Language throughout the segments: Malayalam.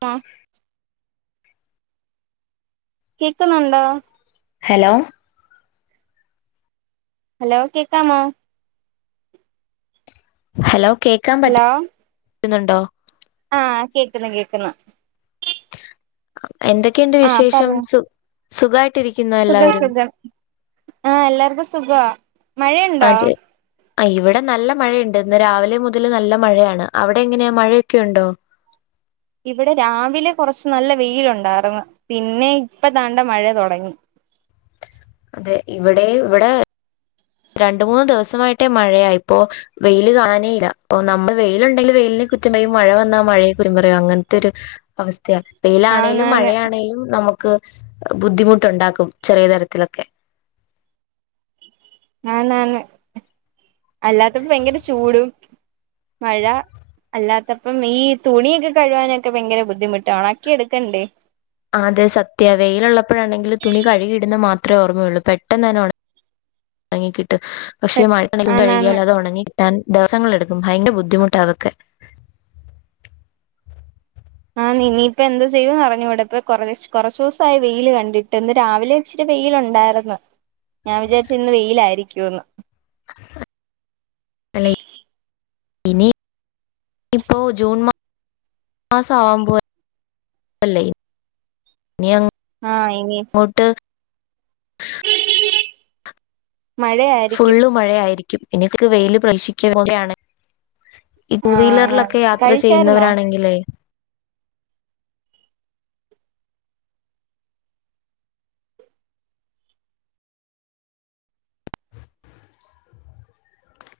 ട്ടാഹ് കേക്കുന്നുണ്ടോ ഹലോ ഹലോ കേക്കാമോ ഹലോ കേക്കാൻ പറ്റും ഹലോ ക്കുന്നുണ്ടോ ആഹ് കേക്ക്ന്ന് കേക്ക്ന്ന് എന്തൊക്കെയുണ്ട് ആഹ് വിശേഷം പറഞ്ഞോ സു സുഖായി ട്ടിരിക്കുന്നോ സുഖം എല്ലാവരും സുഖം ആഹ് എല്ലാർക്കും സുഖവാ മഴയുണ്ടോ അതെ അഇവിടെ നല്ല മഴയുണ്ട് ഇന്ന് രാവിലെ മുതല് നല്ല മഴയാണ് അവിടെ എങ്ങനെയാ മഴയൊക്കെ ഉണ്ടോ ഇവിടെ രാവിലെ കുറച്ച് നല്ല വെയിലുണ്ടായിരുന്നു പിന്നെ ഇപ്പ ദാണ്ട മഴ തുടങ്ങി അത് ഇവിടെ ഇവിടാ രണ്ട് മൂന്നു ദിവസമായിട്ടേ മഴയാ ഇപ്പൊ വെയിൽ കാണാനേ ഇല്ല അപ്പൊ നമ്മള് വെയിലുണ്ടെങ്കിൽ വെയിലിന് കുറ്റം പറയും മഴ വന്നാ മഴയെ കുറ്റം പറയും അങ്ങനത്തെ ഒരു അവസ്ഥയാ വെയിലാണേലും ആന്നാന്ന് മഴയാണേലും നമുക്ക് ബുദ്ധിമുട്ടുണ്ടാക്കും ചെറിയ തരത്തിലൊക്കെ ആന്നന്ന് അല്ലാത്തപ്പോ ഭയങ്കര ചൂടും മഴ അല്ലാത്തപ്പം ഈ തുണിയൊക്കെ കഴുവാനൊക്കെ ഭയങ്കര ബുദ്ധിമുട്ടാ ഉണാക്കി എടുക്കണ്ടേ അതെ സത്യാ വെയിലുള്ളപ്പോഴാണെങ്കിൽ തുണി കഴുകി ഇടുന്ന മാ ത്രേ ഓർമ്മയള്ളൂ പെട്ടെന്ന് തന്നെ ഉണങ്ങി കി ട്ടും പക്ഷെ മഴ [unintelligible] ആന്നാന്ന് കഴുകിയാൽ അത് ഉണങ്ങി കിട്ടാൻ ദിവസങ്ങൾ എടുക്കും ഭയങ്കര ബുദ്ധിമുട്ടാ അതൊക്കെ ആഹ് ഇനിപ്പാ എന്താ ചെയ്യൂന്ന് അറിഞ്ഞൂടാ ഇപ്പ കൊറ കൊറച്ച് ദിവസായി വെയിൽ കണ്ടിട്ട് ഇന്ന് രാവിലെ ഇച്ചിരി വെയിലുണ്ടാർന്ന് ഞാൻ വിചാരിച്ച് ഇന്ന് വെയിലായിരിക്കുംന്ന് അല്ലെ ഇനിപ്പോ ജൂൺ മാസം ആവാൻ പോവല്ലേ ആഹ് ഇനി ഇനിയങ്ങോട്ട് മഴയായിരിക്കും ക്കും ഇനി [unintelligible] വെയില് [unintelligible] ഈ ടു ആഹ് വീലറിലൊക്കെ യാത്ര കഴിച്ചായിരുന്നോ ചെയ്യുന്നവരാണെങ്കിലേ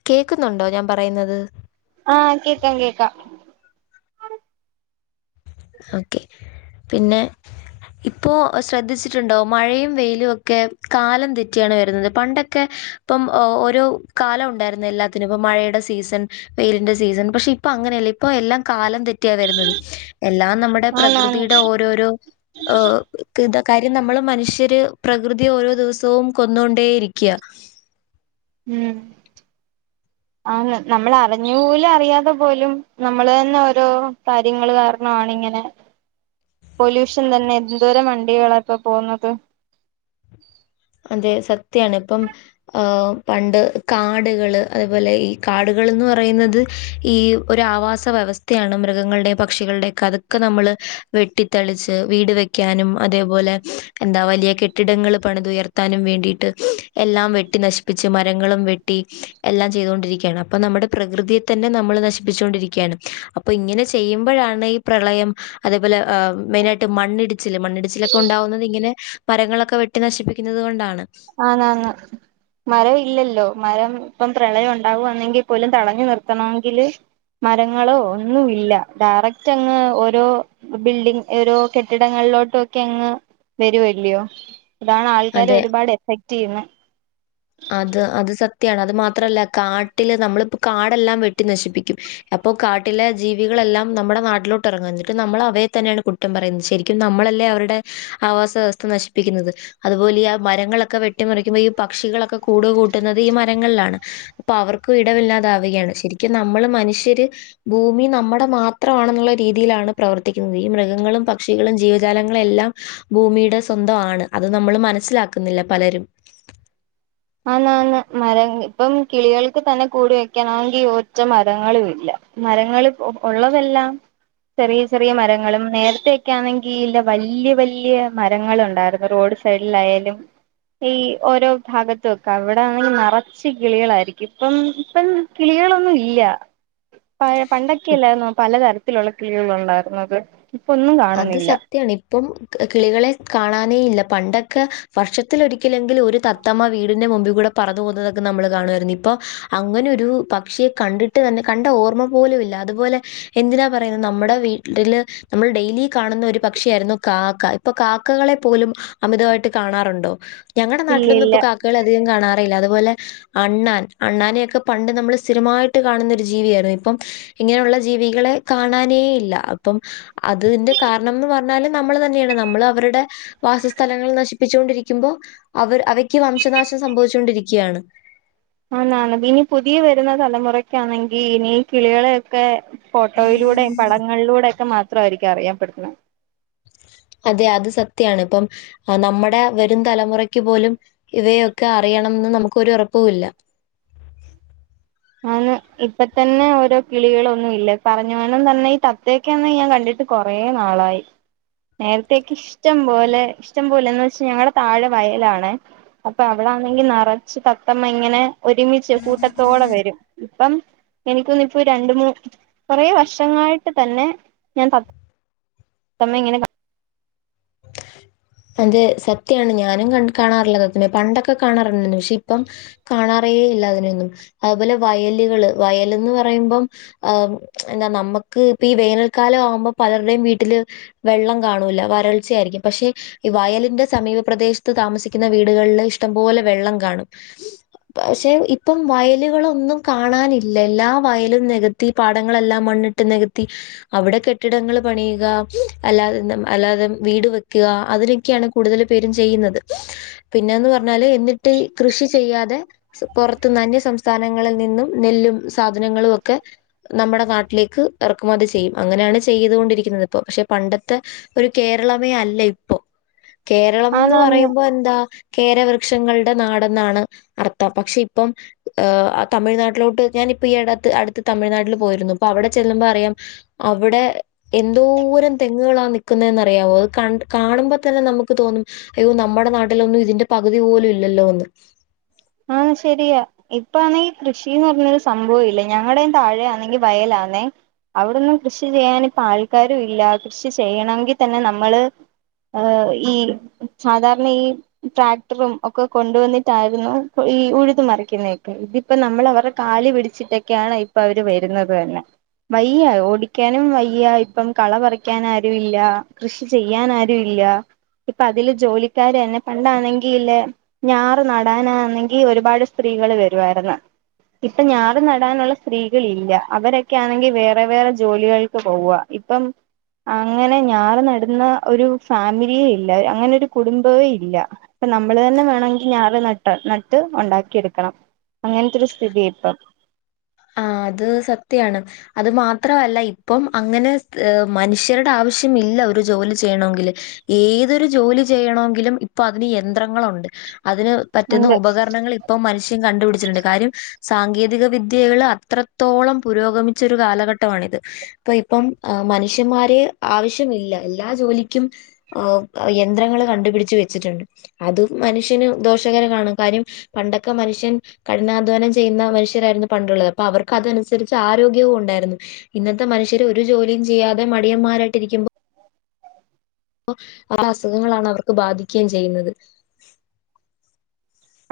കേക്കുന്നുണ്ടോ ഞാൻ പറയുന്നത് ആഹ് കേക്കാം കേക്കാം ഓക്കെ പിന്നെ ഇപ്പൊ ശ്രദ്ധിച്ചിട്ടുണ്ടോ മഴയും വെയിലും ഒക്കെ കാലം തെറ്റിയാണ് വരുന്നത് പണ്ടൊക്കെ ഇപ്പം ഓരോ കാലം ഉണ്ടായിരുന്ന് എല്ലാത്തിനും ഇപ്പ മഴയുടെ സീസൺ വെയിലിന്റെ സീസൺ പക്ഷെ ഇപ്പ അങ്ങനെയല്ല ഇപ്പൊ എല്ലാം കാലം തെറ്റിയാ വരുന്നത് എല്ലാം നമ്മുടെ ആന്നാന്ന് പ്രകൃതിയുടെ ഓരോരോ ഈഹ് [unintelligible] കാര്യം നമ്മള് മനുഷ്യര് പ്രകൃതി ഓരോ ദിവസവും കൊന്നൊണ്ടേയിരിക്കുവ ഉം ആന്ന് നമ്മൾ അറിഞ്ഞു പോലും അറിയാതെ പോലും നമ്മള് തന്നെ ഓരോ കാര്യങ്ങള് കാരണം ആണ് ഇങ്ങനെ പൊല്യൂഷൻ തന്നെ എന്തോരം വണ്ടികളാ ഇപ്പൊ പോകുന്നത് അതെ സത്യാണ് ഇപ്പം പണ്ട് കാടുകള് അതേപോലെ ഈ കാടുകൾന്ന് പറയുന്നത് ഈ ഒരു ആവാസ വ്യവസ്ഥയാണ് മൃഗങ്ങളുടേം പക്ഷികളുടേം ഒക്കെ അതൊക്കെ നമ്മള് വെട്ടിത്തെളിച്ച് വീട് വെക്കാനും അതേപോലെ എന്താ വലിയ കെട്ടിടങ്ങൾ പണിതുയർ ത്താനും വേണ്ടിട്ട് എല്ലാം വെട്ടി നശിപ്പിച്ച് മരങ്ങളും വെട്ടി എല്ലാം ചെയ്തുകൊണ്ടിരിക്കയാണ് അപ്പൊ നമ്മുടെ പ്രകൃതിയെ തന്നെ നമ്മള് നശിപ്പിച്ചു കൊണ്ടിരിക്കയാണ് അപ്പൊ ഇങ്ങനെ ചെയ്യുമ്പോഴാണ് ഈ പ്രളയം അതേപോലെ മെയിനായിട്ട് മണ്ണിടിച്ചിൽ മണ്ണിടിച്ചിലൊക്കെ ഉണ്ടാകുന്നത് ഇങ്ങനെ മരങ്ങളൊക്കെ വെട്ടി നശിപ്പ് പ്പിക്കുന്നത് കൊണ്ടാണ് ആന്നന്ന് മരം ഇല്ലല്ലോ മരം ഇപ്പം പ്രളയം ഉണ്ടാവുന്നെങ്കിൽ പോലും തടഞ്ഞു നിർത്തണമെങ്കില് മരങ്ങളോ ഒന്നും ഇല്ല ഡയറക്റ്റ് അങ്ങ് ഓരോ ബിൽഡിങ് ഓരോ കെട്ടിടങ്ങളിലോട്ടുംക്കെ അങ്ങ് വരുവല്ല്യായോ ഇതാണ് ആൾക്കാര് അതെ ഒരുപാട് [unintelligible] അത് അത് സത്യാണ് അത് മാത്രല്ല കാട്ടില് നമ്മളിപ്പോ കാടെല്ലാം വെട്ടി നശിപ്പിക്കും അപ്പൊ കാട്ടിലെ ജീവികളെല്ലാം നമ്മുടെ നാട്ടിലോട്ടിറങ്ങും എന്നിട്ട് നമ്മൾ അവയെ തന്നെയാണ് കുറ്റം പറയുന്നത് ശരിക്കും നമ്മളല്ലേ അവരുടെ ആവാസവ്യവസ്ഥ നശിപ്പിക്കുന്നത് അതുപോലെ ആ മരങ്ങളൊക്കെ വെട്ടിമറിക്കുമ്പോ ഈ പക്ഷികള ഒക്കെ കൂട് കൂട്ടുന്നത് ഈ മരങ്ങളിലാണ് അപ്പൊ അവർക്കും ഇടവില്ലാതാവുകയാണ് ശരിക്കും നമ്മള് മനുഷ്യര് ഭൂമി നമ്മുടെ മാത്രമാണെന്നുള്ള രീതിയിലാണ് പ്രവർത്തിക്കുന്നത് ഈ മൃഗങ്ങളും പക്ഷികളും ജീവജാലങ്ങളുംയെല്ലാം ഭൂമിയുടെ സ്വന്തമാണ് അത് നമ്മൾ മനസ്സിലാക്കുന്നില്ല പലരും ആന്ന് ആന്ന് മരം ഇപ്പം കിളികൾക്ക് തന്നെ കൂട് വെക്കണാെങ്കിൽ ഒറ്റ മരങ്ങളും ഇല്ല മരങ്ങൾ ഉള്ളതെല്ലാം ചെറിയ ചെറിയ മരങ്ങളും നേരത്തേക്കെയാണെങ്കി ലാ വലിയ വലിയ മരങ്ങളുണ്ടായിരുന്നു റോഡ് സൈഡിലായാലും ഈ ഓരോ ഭാഗ ത്തോക്കാ അവിടാണെങ്കിൽ നിറച്ച് കിളികളായിരിക്കും ഇപ്പം ഇപ്പം കിളികളൊന്നും ഇല്ല പ പണ്ടൊക്കെ ഇണ്ടായിരുന്നു പലതരത്തിലുള്ള കിളികൾ ഉണ്ടായിരുന്നത് ഇപ്പൊ ഒന്നും അത് കാണുന്നില്ല സത്യാണ് ഇപ്പം കിളികളെ കാണാനേ ഇല്ല പണ്ടക്കെ വർഷത്തെരിക്കലെങ്കിലു ഒരു തത്തമ്മ വീടിന്റെ മുമ്പി കൂടെ പറന്ന പോകുന്നതൊക്കെ നമ്മൾ കാണോയിരുന്നു ഇപ്പൊ അങ്ങനെ ഒരു പക്ഷിയെ കണ്ടിട്ട് തന്നെ കണ്ട ഓർമ്മ പോലുല്ല അതുപോലെ എന്തിനാ പറയുന്നത് നമ്മുടെ വീട്ടില് നമ്മൾ ഡൈ നീ കാണുന്ന ഒരു പക്ഷിയായിരുന്നു കാക്ക ഇപ്പൊ കാക്കകളെ പോലും അമിതമായിട്ട് കാണാറുണ്ടോ ഞങ്ങടെ ഇല്ല നാട്ടിലൊന്നും ഇല്ല ഇപ്പൊ കാക്കകളെ അിതികം കാണാ ഇലല അതുപോലെ അണ്ണാൻ അണ്ണാനെയൊക്കെ പണ്ട് നമ്മൾ സ്ഥിരമായിട്ട് കാണുന്ന ഒരു ജീവിയായ്രുന്നു ഇപ്പം ഇങ്ങനെയുള്ള ജീവികളെ കാണാനേ ഇല്ല അപ്പം അത് ത്‌തിന്റെ കാരണം എന്ന് പറഞ്ഞാലും നമ്മൾ തന്നെയാണ് നമ്മൾ അവരുടെ വാസസ്ഥലങ്ങൾ നശിപ്പിച്ചു കൊണ്ടിരിക്കുമ്പോ അവർ അവയ്ക്ക് വംശനാശം സംഭവിച്ച് കൊണ്ടിരിക്കാണ് ആണ് ആണ് ഇനി പുതിയ വരുന്ന തലമുറക്കാണെങ്കി ഇനി കിളികളെയൊക്കെ ഫോട്ടോയിലൂടെയ് പടങ്ങളിലൂടെയൊ ക്കെ മാത് ത്രായിരിക്ക അറിയാൻ പെട്ണ് അതെ അത് സത്യാണ് ഇപ്പം നമ്മടെ വരും തലമുറക്ക് പോലും ഇവയൊക്കെ അറിയണംന്ന് നമുക്കൊരു ഉറപ്പൂല്ല ആഹ് ഇപ്പ തന്നെ ഓരോ കിളികളൊന്നും ഇല്ല പറഞ്ഞ പോലെ തന്നെ ഈ തത്തയൊക്കെ തന്നെ ഞാൻ കണ്ടിട്ട് കൊറേ നാളായി നേരത്തെക്കിഷ്ടം പോലെ ഇഷ്ടം പോലെന്ന് വെച്ച ഞങ്ങളടെ താഴെ വയലാണ് അപ്പൊ അവിടൊണെങ്കി നിറച്ച് തത്തമ്മ ഇങ്ങനെ ഒരുമിച്ച് കൂട്ടത്തോടെ വരു ഇപ്പം എനിക്ക്‌ തോന്നുന്നത് ഇപ്പൊ രണ്ടു മൂ കൊറെ വർഷങ്ങളായിട്ട് തന്നെ ഞാൻ തത്തമ്മ ഇങ്ങനെ അത് സത്യാണ് ഞാനും ക കാണാറില്ലാ തത്തമ്മയെ പണ്ടൊക്കെ കാണാറുണ്ടായിരുന്നു പക്ഷെ ഇപ്പം കാണാറേ ഇല്ലാ അതിയൊനൊന്നും അതുപോലെ വയലുകള് വയലന്ന് പറയുമ്പം ആ എന്താ നമ്മുക്ക് ഇപ്പ ഈ വേനൽക്കാലം ആവുമ്പോ പലരുടെയും വീട്ടില് വെള്ളം കാണൂല്ല വരൾച്ചയായിരിക്കും പക്ഷെ ഈ വയലിന്റെ സമീപ പ്രദേശത്ത് താമസിക്കുന്ന വീടുകളിൽ ഇഷ്ടം പോലെ വെള്ളം കാണും പക്ഷെ ഇപ്പം വയലുകളൊന്നും കാണാനില്ല എല്ലാ വയലും നികത്തി പാടങ്ങളെല്ലാം മണ്ണിട്ട് നികത്തി അവിടെ കെട്ടിടങ്ങൾ പണിയുക അല്ലാതെ അല്ലാതെ വീട് വെക്കുക അതിനൊക്കെയാണ് കൂടുതൽ പേരും ചെയ്യുന്നത് പിന്നേന്ന് പറഞ്ഞാല് എന്നിട്ട് കൃഷി ചെയ്യാതെ പുറത്തുന്ന് അന്യ സംസ്ഥാനങ്ങളിൽ നിന്നും നെല്ലും സാധനങ്ങളും ഒക്കെ നമ്മുടെ നാട്ടിലേക്ക് ഇറക്കുമതി ചെയ്യും അങ്ങനെയാണ് ചെയ്തുകൊണ്ടിരിക്കുന്നത് ഇപ്പോ പക്ഷെ പണ്ടത്തെ ഒരു കേരളമേ അല്ല കേരളംന്ന് ആന്നാന്ന് പറയുമ്പോ എന്താ കേരവൃക്ഷങ്ങളുടെ നാടെന്നാണ് അർത്ഥം പക്ഷെ ഇപ്പം തമിഴ്നാട്ടിലോട്ട് ഞാനിപ്പം ഈ അടുത്ത് അടുത്ത് തമിഴ്നാട്ടിൽ പോയിരുന്നു അപ്പൊ അവിടെ ചെല്ലുമ്പോ അറിയാം അവിടെ എന്തോരം തെങ്ങുകളാണ് നിൽക്കുന്നേന്ന് അറിയമോ അത് കണ്ട് കാണുമ്പോ തന്നെ നമുക്ക് തോന്നും അയ്യോ നമ്മുടെ നാട്ടിലൊന്നും ഇതിന്റെ പകുതി പോലും ഇല്ലല്ലോ എന്ന് ആഹ് ശെരിയാ ഇപ്പാണെങ്കി ഈ കൃഷിന്ന് പറഞ്ഞരു സംഭവ ഇല്ല ഞങ്ങളുടെയും താഴെ ആണെങ്കി വയലാന്നേ അവിടൊന്നും കൃഷി ചെയ്യാനിപ്പം ആൾക്കാരും ഇല്ല കൃഷി ചെയ്യണമെങ്കിൽ തന്നെ നമ്മള് ഈ സാധാരണ ഈ ട്രാക്ടറും ഒക്കെ കൊണ്ടുവന്നിട്ടായിരുന്നു ഈ ഉഴുതു മറിക്കുന്നേക്കെ ഇതിപ്പോ നമ്മൾ അവരുടെ കാല് പിടിച്ചിട്ടൊക്കെയാണ് ഇപ്പൊ അവര് വരുന്നത് തന്നെ വയ്യ ഓടിക്കാനും വയ്യ ഇപ്പം കള പറിക്കാൻ ആരും ഇല്ല കൃഷി ചെയ്യാൻ ആരും ഇല്ല ഇപ്പ അതില് ജോലിക്കാര് തന്നെ പണ്ടാണെങ്കിൽല്ലേ ഞാറ് നടാനാന്നെ ഈ ഒരുപാട് സ്ത്രീകൾ വരുവായിരുന്നു ഇപ്പൊ ഞാറ് നടാനുള്ള സ്ത്രീകൾ ഇല്ല അവരൊക്കൊണെങ്കിൽ വേറെ വേറെ ജോലികൾക്ക് പോവുക ഇപ്പം അങ്ങനെ ഞാറ് നടുന്ന ഒരു ഫാമിലിയേ ഇല്ല അങ്ങനെ ഒരു കുടുംബവേ ഇല്ല അപ്പം നമ്മള് തന്നെ വേണെങ്കിൽ ഞാർ ന [unintelligible] [unintelligible] ഉണ്ടാക്കി എടുക്കണം അങ്ങനത്തൊരു സ്ഥിതിയാ ഇപ്പം ആ അത് സത്യാണ് അത് മാത്രല്ല ഇപ്പം അങ്ങനെ മനുഷ്യരുടെ ആവശ്യം ഇല്ല ഒരു ജോലി ചെയ്യണമെങ്കില് ഏതൊരു ജോലി ചെയ്യണമെങ്കിലും ഇപ്പൊ അതിന് യന്ത്രങ്ങളുണ്ട് അതിന് പറ്റുന്ന ഉണ്ട് ഉപകരണങ്ങൾ ഇപ്പം മനുഷ്യ കണ്ടുപിടിച്ചിട്ടുണ്ട് കാര്യം സാങ്കേതിക വി വിദ്യകൾ അത്രത്തോളം പുരോഗമിച്ച ഒരു കാലഘട്ടമാണിത് ഇപ്പ ഇപ്പം മനുഷ്യന്മാര് ആവശ്യമില്ല എല്ലാ ജോലിക്കും യന്ത്രങ്ങൾ കണ്ടുപിടിച്ചു വെച്ചിട്ടുണ്ട് അതും മനുഷ്യന് ദോഷകരമാണ് കാര്യം പണ്ടൊക്കെ മനുഷ്യൻ കഠിനാധ്വാനം ചെയ്യുന്ന മനുഷ്യരായിരുന്നു പണ്ടുള്ളത് അപ്പൊ അവർക്ക് അതനുസരിച്ച് ആരോഗ്യവും ഉണ്ടായിരുന്നു ഇന്നത്തെ മനുഷ്യര് ഒരു ജോലിയും ചെയ്യാതെ മടിയന്മാരായിട്ടിരിക്കുമ്പോ അപ്പോ പല അസുഖങ്ങളാണ് അവർക്ക് ബാധിക്കുകയും ചെയ്യുന്നത്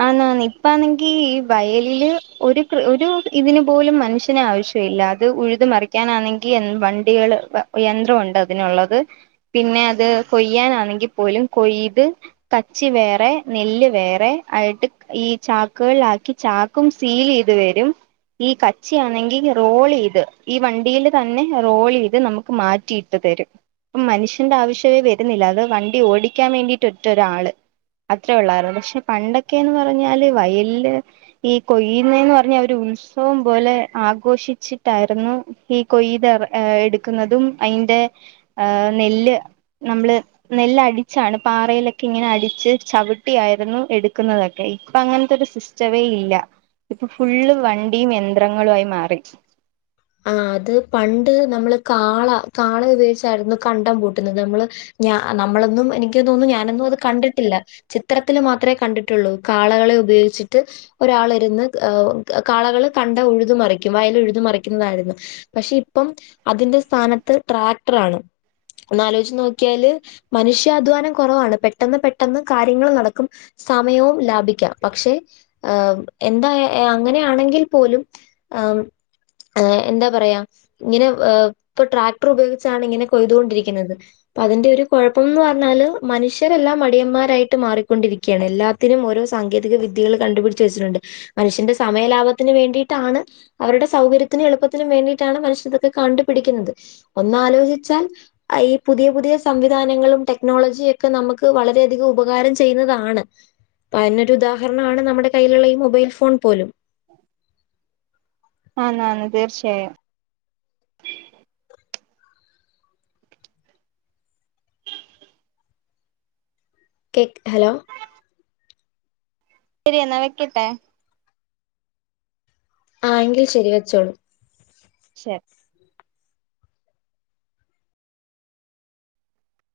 ആന്നാന്ന് ഇപ്പാണെങ്കി ഈ വയലില് ഒരു ഒരു ഇതിന് പോലും മനുഷ്യന് ആവശ്യമില്ല അത് ഉഴുത് മറിക്കാനാണെങ്കി വണ്ടികള് യന്ത്രംണ്ട് അതിനുള്ളത് പിന്നെ അത് കൊയ്യാനാണെങ്കിൽ പോലും കൊയ്ത് കച്ചി വേറെ നെല്ല് വേറെ ആയിട്ട് ഈ ചാക്കുകളിലക്കി ചാക്കും സീൽ ചെയ്ത് വരും ഈ കച്ചിയാണെങ്കിൽ റോൾ ചെയ്ത് ഈ വണ്ടിൽ തന്നെ റോൾ ചെയ്ത് നമുക്ക് മാറ്റിയിട്ട് തരും ഉം മനുഷ്യന്റെ ആവശ്യമേ വരുന്നില്ല അത് വണ്ടി ഓടിക്കാൻ വേണ്ടിട്ട ഒറ്റ ഒരാള് അത്ര ഉള്ളയിരുന്നു പക്ഷെ പണ്ടൊ ക്കെന്ന് പറഞ്ഞാല് വയല് ഈ കൊയുന്നെന്ന് പറഞ്ഞാൽ ഒരു ഉത്സവം പോലെ ആഘോഷിച്ചിട്ടായിരുന്നു ഈ കൊയ്തു എടുക്കുന്നതും അതിന്റെ നെല്ല് നമ്മള് നെല്ല് അ ടിച്ചാണ് പാറയിലൊക്കെ ഇങ്ങനെ അടിച്ച് ചവിട്ടിയായിരുന്നു എടു ക്കുന്നതൊക്കെ ഇപ്പൊ അങ്ങനത്തെ ഒരു സിസ്റ്റമേ ഇല്ല ഇപ്പൊ ഫുള്ള് വണ്ടിയും യന്ത്രങ്ങളും ആയി മാറി ആ അത് പണ്ട് നമ്മള് കാള കാള ഉപയോഗിച്ചായിരുന്നു കണ്ടം പൂട്ടുന്നത് നമ്മള് ഞ നമ്മളൊന്നും എനിക്ക് തോന്നുന്നു ഞാനൊന്നും അത് കണ്ടിട്ടില്ല ചിത്രത്തിൽ മാത്രമേ കണ്ടിട്ടുള്ളൂ കാളകളെ ഉപയോഗിച്ചിട്ട് ഒരാൾ ഇരുന്ന് കാളകള് കണ്ടം ഉഴുത മറിക്കും വയൽ ഉഴുതു മറി ക്കുന്നതായിരുന്നു പക്ഷെ ഇപ്പം അതിന്റെ സ്ഥാനത്ത് ട്രാക്ടർ ആണ് ഒന്നാലോചിച്ച് നോക്കിയാല് മനുഷ്യാധ്വാനം കുറവാണ് പെട്ടെന്ന് പെട്ടെന്ന് കാര്യങ്ങൾ നടക്കും സമയവും ലാഭിക്കാം പക്ഷെ എന്താ അങ്ങനെയാണെങ്കിൽ പോലും ആഹ് ഏഹ് എന്താ പറയാ ഇങ്ങനെ ഇപ്പൊ ട്രാക്ടർ ഉപയോഗിച്ചാണ് ഇങ്ങനെ കൊയ്തുകൊണ്ടിരിക്കുന്നത് അപ്പ അതിന്റെ ഒരു കുഴപ്പംന്ന് പറഞ്ഞാല് മനുഷ്യരെല്ലാം മടിയന്മാരായിട്ട് മാറിക്കൊണ്ടിരിക്കുകയാണ് എല്ലാത്തിനും ഓരോ സാങ്കേതിക വിദ്യകൾ കണ്ടുപിടിച്ച വെച്ചിട്ടുണ്ട് മനുഷ്യന്റെ സമയ ലാഭത്തിന് വേണ്ടിയിട്ടാണ് അവരുടെ സൗകര്യ ത്തിനും എളുപ്പത്തിനന് വേണ്ടിയിട്ടാണ് മനുഷ്യ ഇതൊക്കെ കണ്ടുപിടിക്കുന്നത് ഒന്നാലോചിച്ചാൽ ഈ പുതിയ പുതിയ സംവിധാനങ്ങളും ടെക്നോളജിയ ഒക്കെ നമുക്ക് വളരെയധികം ഉപകാരം ചെയ്യുന്നതാണ് അതിനൊരു ഉദാഹരണമാണ് നമ്മുടെ കയ്യിലുള്ള ഈ മൊബൈൽ ഫോൺ പോലും ആന്ന് ആന്ന് തീർച്ചയായും കേക്ക് ഹലോ ശരിയെന്നാ വെക്കട്ടെ ആ എങ്കിൽ ശരി വെച്ചോളൂ ശരി